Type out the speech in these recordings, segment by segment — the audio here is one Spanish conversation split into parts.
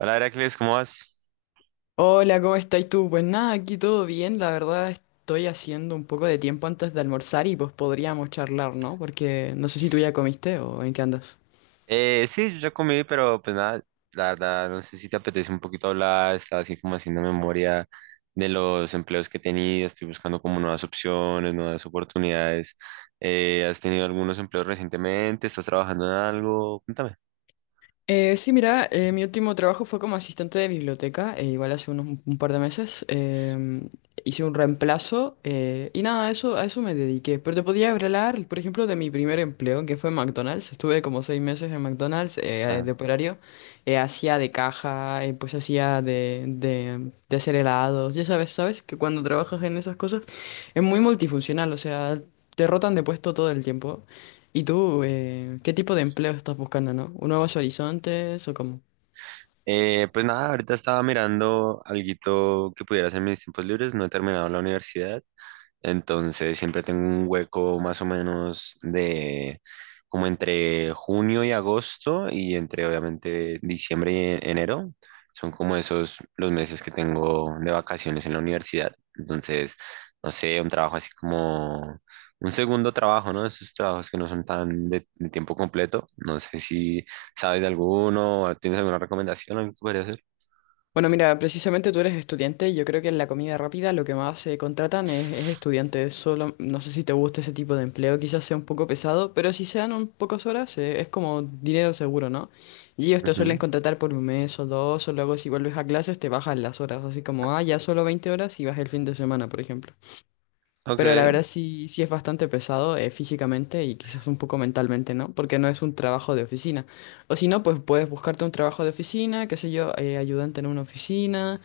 Hola, Heracles, ¿cómo vas? Hola, ¿cómo estás tú? Pues nada, aquí todo bien. La verdad estoy haciendo un poco de tiempo antes de almorzar y pues podríamos charlar, ¿no? Porque no sé si tú ya comiste o en qué andas. Sí, yo ya comí, pero pues nada, la verdad, no sé si te apetece un poquito hablar, estaba así como haciendo memoria de los empleos que he tenido, estoy buscando como nuevas opciones, nuevas oportunidades. ¿Has tenido algunos empleos recientemente? ¿Estás trabajando en algo? Cuéntame. Sí, mira, mi último trabajo fue como asistente de biblioteca, igual hace unos un par de meses. Hice un reemplazo y nada, a eso me dediqué. Pero te podía hablar, por ejemplo, de mi primer empleo, que fue en McDonald's. Estuve como 6 meses en McDonald's Ajá. de operario. Hacía de caja, pues hacía de hacer helados. Ya sabes, sabes que cuando trabajas en esas cosas es muy multifuncional, o sea, te rotan de puesto todo el tiempo. ¿Y tú, qué tipo de empleo estás buscando, no? ¿Un nuevos horizontes o cómo? Pues nada, ahorita estaba mirando alguito que pudiera hacer en mis tiempos libres, no he terminado la universidad. Entonces siempre tengo un hueco más o menos de como entre junio y agosto y entre obviamente diciembre y enero. Son como esos los meses que tengo de vacaciones en la universidad. Entonces, no sé, un trabajo así como un segundo trabajo, ¿no? Esos trabajos que no son tan de tiempo completo. No sé si sabes de alguno, o tienes alguna recomendación, algo que podría hacer. Bueno, mira, precisamente tú eres estudiante. Yo creo que en la comida rápida lo que más se contratan es estudiantes. Solo, no sé si te gusta ese tipo de empleo, quizás sea un poco pesado, pero si se dan un pocas horas, es como dinero seguro, ¿no? Y ellos te suelen Ujú. contratar por un mes o dos, o luego si vuelves a clases te bajan las horas, así como, ah, ya solo 20 horas y vas el fin de semana, por ejemplo. Pero la Ok. verdad sí es bastante pesado físicamente y quizás un poco mentalmente, ¿no? Porque no es un trabajo de oficina. O si no, pues puedes buscarte un trabajo de oficina, qué sé yo, ayudante en una oficina,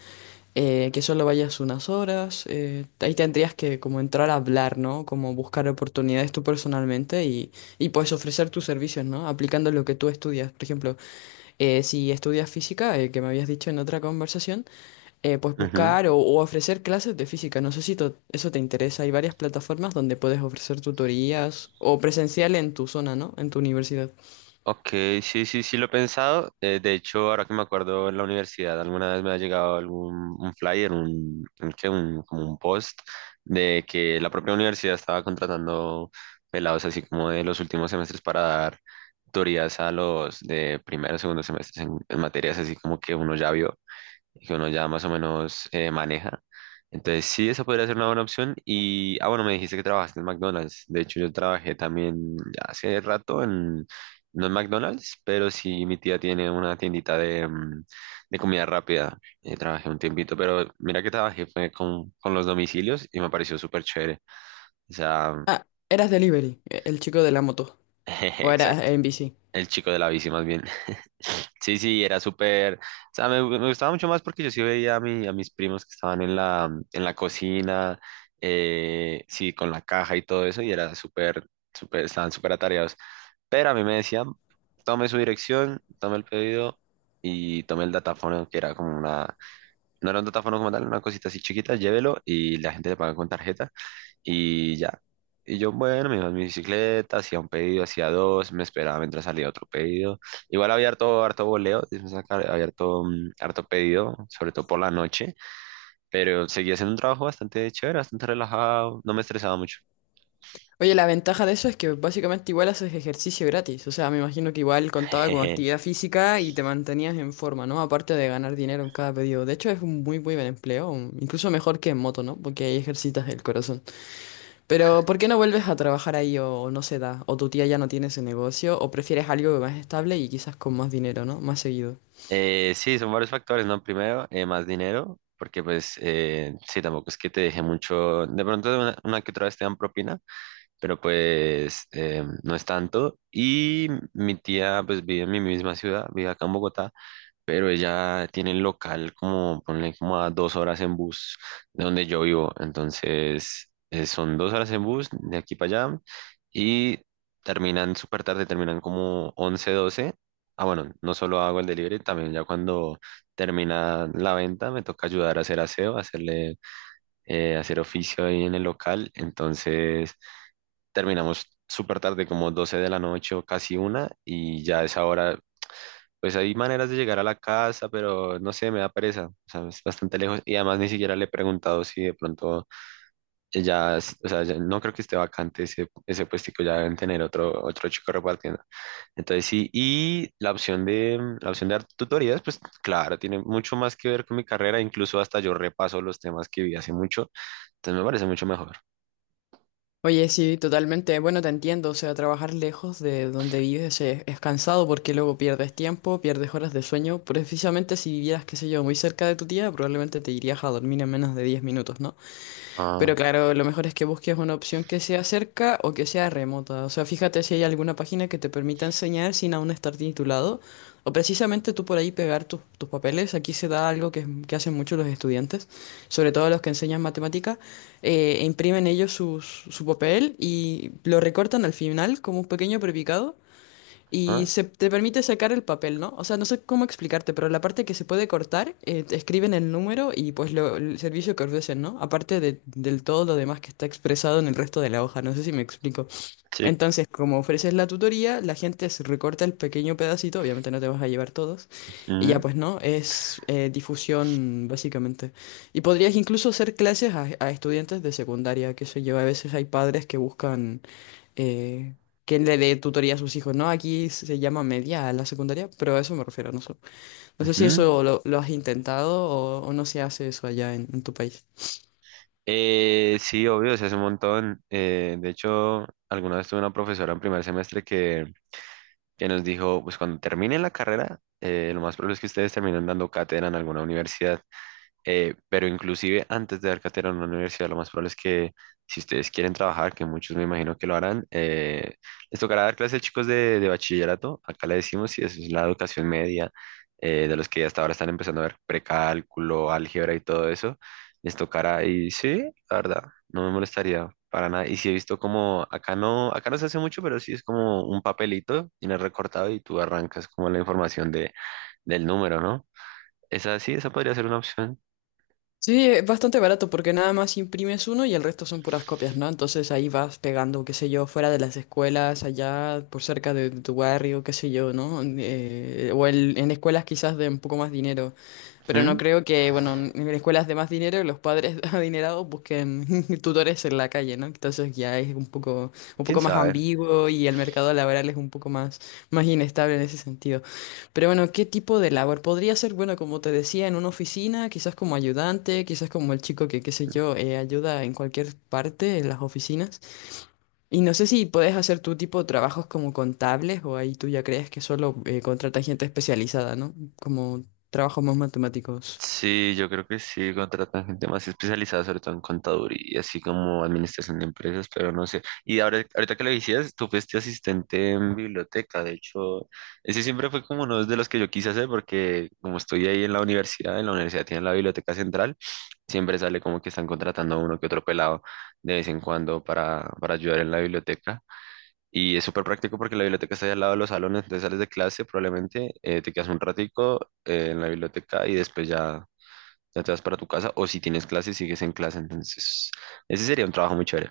que solo vayas unas horas. Ahí tendrías que como entrar a hablar, ¿no? Como buscar oportunidades tú personalmente y puedes ofrecer tus servicios, ¿no? Aplicando lo que tú estudias. Por ejemplo, si estudias física, que me habías dicho en otra conversación pues Ujú. buscar o ofrecer clases de física. No sé si eso te interesa. Hay varias plataformas donde puedes ofrecer tutorías o presencial en tu zona, ¿no? En tu universidad. Ok, sí lo he pensado. De hecho, ahora que me acuerdo en la universidad, alguna vez me ha llegado algún un flyer, como un post de que la propia universidad estaba contratando pelados así como de los últimos semestres para dar tutorías a los de primero o segundo semestres en materias así como que uno ya vio y que uno ya más o menos maneja. Entonces, sí, esa podría ser una buena opción. Y, ah, bueno, me dijiste que trabajaste en McDonald's. De hecho, yo trabajé también ya hace rato en, no en McDonald's, pero sí, mi tía tiene una tiendita de, de comida rápida. Trabajé un tiempito, pero mira que trabajé fue con los domicilios y me pareció súper chévere. O sea, Ah, eras delivery, el chico de la moto. jeje, O eras exacto. en bici. El chico de la bici más bien. Sí, sí, era súper, o sea, me gustaba mucho más porque yo sí veía a, a mis primos que estaban en la cocina, sí, con la caja y todo eso, y era súper, súper, estaban súper atareados. Pero a mí me decían, tome su dirección, tome el pedido y tome el datafono, que era como una, no era un datafono como tal, una cosita así chiquita, llévelo y la gente le paga con tarjeta. Y ya. Y yo, bueno, me iba en mi bicicleta, hacía un pedido, hacía dos, me esperaba mientras salía otro pedido. Igual había harto, harto boleo, digamos acá, había harto, harto pedido, sobre todo por la noche, pero seguía haciendo un trabajo bastante chévere, bastante relajado, no me estresaba mucho. Oye, la ventaja de eso es que básicamente igual haces ejercicio gratis. O sea, me imagino que igual contaba con actividad física y te mantenías en forma, ¿no? Aparte de ganar dinero en cada pedido. De hecho, es un muy, muy buen empleo. Incluso mejor que en moto, ¿no? Porque ahí ejercitas el corazón. Pero, ¿por qué no vuelves a trabajar ahí o no se da? ¿O tu tía ya no tiene ese negocio? ¿O prefieres algo más estable y quizás con más dinero, ¿no? Más seguido. Sí, son varios factores, ¿no? Primero, más dinero, porque pues sí, tampoco es que te deje mucho, de pronto una que otra vez te dan propina, pero pues no es tanto. Y mi tía pues vive en mi misma ciudad, vive acá en Bogotá, pero ella tiene el local como, ponle como a dos horas en bus de donde yo vivo. Entonces son dos horas en bus de aquí para allá y terminan súper tarde, terminan como 11 doce. Ah, bueno, no solo hago el delivery, también ya cuando termina la venta me toca ayudar a hacer aseo, hacerle, hacer oficio ahí en el local. Entonces, terminamos súper tarde, como 12 de la noche o casi una, y ya a esa hora, pues hay maneras de llegar a la casa, pero no sé, me da pereza, o sea, es bastante lejos, y además ni siquiera le he preguntado si de pronto ya, o sea, ya no creo que esté vacante ese puestico, ya deben tener otro, otro chico repartiendo. Entonces sí, y la opción de dar tutorías, pues claro, tiene mucho más que ver con mi carrera, incluso hasta yo repaso los temas que vi hace mucho, entonces me parece mucho mejor. Oye, sí, totalmente. Bueno, te entiendo. O sea, trabajar lejos de donde vives es cansado porque luego pierdes tiempo, pierdes horas de sueño. Precisamente si vivieras, qué sé yo, muy cerca de tu tía, probablemente te irías a dormir en menos de 10 minutos, ¿no? Pero Ah, claro, lo mejor es que busques una opción que sea cerca o que sea remota. O sea, fíjate si hay alguna página que te permita enseñar sin aún estar titulado. O precisamente tú por ahí pegar tus papeles. Aquí se da algo que, que hacen muchos los estudiantes, sobre todo los que enseñan matemática. E imprimen ellos su papel y lo recortan al final como un pequeño prepicado y ah, se te permite sacar el papel, ¿no? O sea, no sé cómo explicarte, pero la parte que se puede cortar, te escriben el número y pues el servicio que ofrecen, ¿no? Aparte del todo lo demás que está expresado en el resto de la hoja, no sé si me explico. sí. Entonces, como ofreces la tutoría, la gente se recorta el pequeño pedacito, obviamente no te vas a llevar todos, y ya Mm, pues no, es difusión básicamente. Y podrías incluso hacer clases a estudiantes de secundaria, que sé yo, a veces hay padres que buscan eh, que le dé tutoría a sus hijos, ¿no? Aquí se llama media a la secundaria, pero a eso me refiero, no sé si ujú. eso lo has intentado o no se hace eso allá en tu país. Sí, obvio, se hace un montón. De hecho, alguna vez tuve una profesora en primer semestre que nos dijo, pues cuando terminen la carrera, lo más probable es que ustedes terminen dando cátedra en alguna universidad. Pero inclusive antes de dar cátedra en una universidad, lo más probable es que si ustedes quieren trabajar, que muchos me imagino que lo harán, les tocará dar clases a chicos de bachillerato, acá le decimos, y eso es la educación media, de los que hasta ahora están empezando a ver precálculo, álgebra y todo eso, les tocará, y sí, la verdad, no me molestaría para nada, y si he visto como, acá no se hace mucho, pero sí es como un papelito, tienes recortado y tú arrancas como la información de, del número, ¿no? Esa sí, esa podría ser una opción. Sí, es bastante barato porque nada más imprimes uno y el resto son puras copias, ¿no? Entonces ahí vas pegando, qué sé yo, fuera de las escuelas, allá por cerca de tu barrio, qué sé yo, ¿no? O en escuelas quizás de un poco más dinero. Pero no creo que, bueno, en escuelas de más dinero los padres adinerados busquen tutores en la calle, ¿no? Entonces ya es un ¿Quién poco más sabe? ambiguo y el mercado laboral es un poco más, más inestable en ese sentido. Pero bueno, ¿qué tipo de labor? Podría ser, bueno, como te decía, en una oficina, quizás como ayudante, quizás como el chico que, qué sé yo, ayuda en cualquier parte, en las oficinas. Y no sé si puedes hacer tu tipo de trabajos como contables o ahí tú ya crees que solo contratas gente especializada, ¿no? Como trabajos más matemáticos. Sí, yo creo que sí, contratan gente más especializada, sobre todo en contaduría, así como administración de empresas, pero no sé. Y ahora, ahorita que lo decías, tú fuiste asistente en biblioteca, de hecho, ese siempre fue como uno de los que yo quise hacer, porque como estoy ahí en la universidad tienen la biblioteca central, siempre sale como que están contratando a uno que otro pelado de vez en cuando para ayudar en la biblioteca. Y es súper práctico porque la biblioteca está ahí al lado de los salones, entonces sales de clase probablemente, te quedas un ratico en la biblioteca y después ya, ya te vas para tu casa o si tienes clase sigues en clase, entonces ese sería un trabajo muy chévere.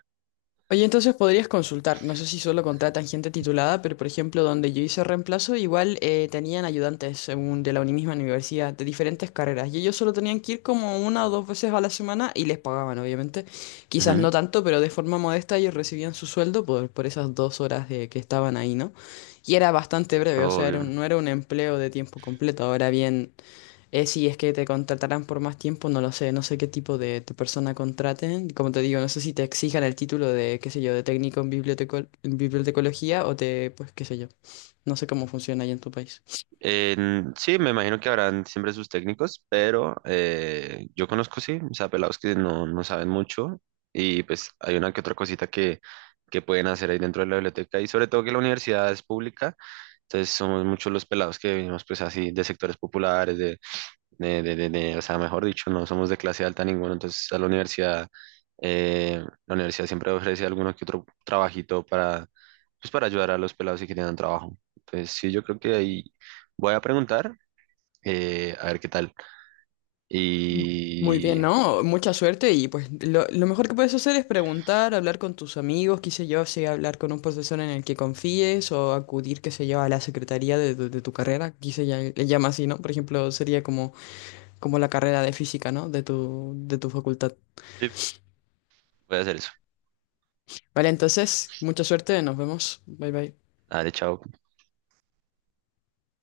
Oye, entonces podrías consultar, no sé si solo contratan gente titulada, pero por ejemplo donde yo hice reemplazo, igual tenían ayudantes según de la misma universidad, de diferentes carreras, y ellos solo tenían que ir como una o dos veces a la semana y les pagaban, obviamente. Quizás Ujú, no tanto, pero de forma modesta ellos recibían su sueldo por esas 2 horas de, que estaban ahí, ¿no? Y era bastante breve, o sea, era obvio. No era un empleo de tiempo completo. Ahora bien, si es que te contratarán por más tiempo, no lo sé, no sé qué tipo de persona contraten. Como te digo, no sé si te exijan el título de, qué sé yo, de técnico en en bibliotecología o te, pues, qué sé yo. No sé cómo funciona ahí en tu país. Sí, me imagino que habrán siempre sus técnicos, pero yo conozco, sí, o sea, pelados que no saben mucho y pues hay una que otra cosita que pueden hacer ahí dentro de la biblioteca y sobre todo que la universidad es pública. Entonces somos muchos los pelados que venimos pues así de sectores populares, o sea, mejor dicho, no somos de clase alta ninguno, entonces a eh, la universidad siempre ofrece alguno que otro trabajito para, pues para ayudar a los pelados si quieren un trabajo. Entonces sí, yo creo que ahí voy a preguntar, a ver qué tal, Muy y bien, ¿no? Mucha suerte y pues lo mejor que puedes hacer es preguntar, hablar con tus amigos, qué sé yo, si hablar con un profesor en el que confíes o acudir, qué sé yo, a la secretaría de tu carrera, aquí se le llama así, ¿no? Por ejemplo, sería como, como la carrera de física, ¿no? De de tu facultad. sí, voy a hacer eso. Vale, entonces, mucha suerte, nos vemos. Bye bye. Dale, chao.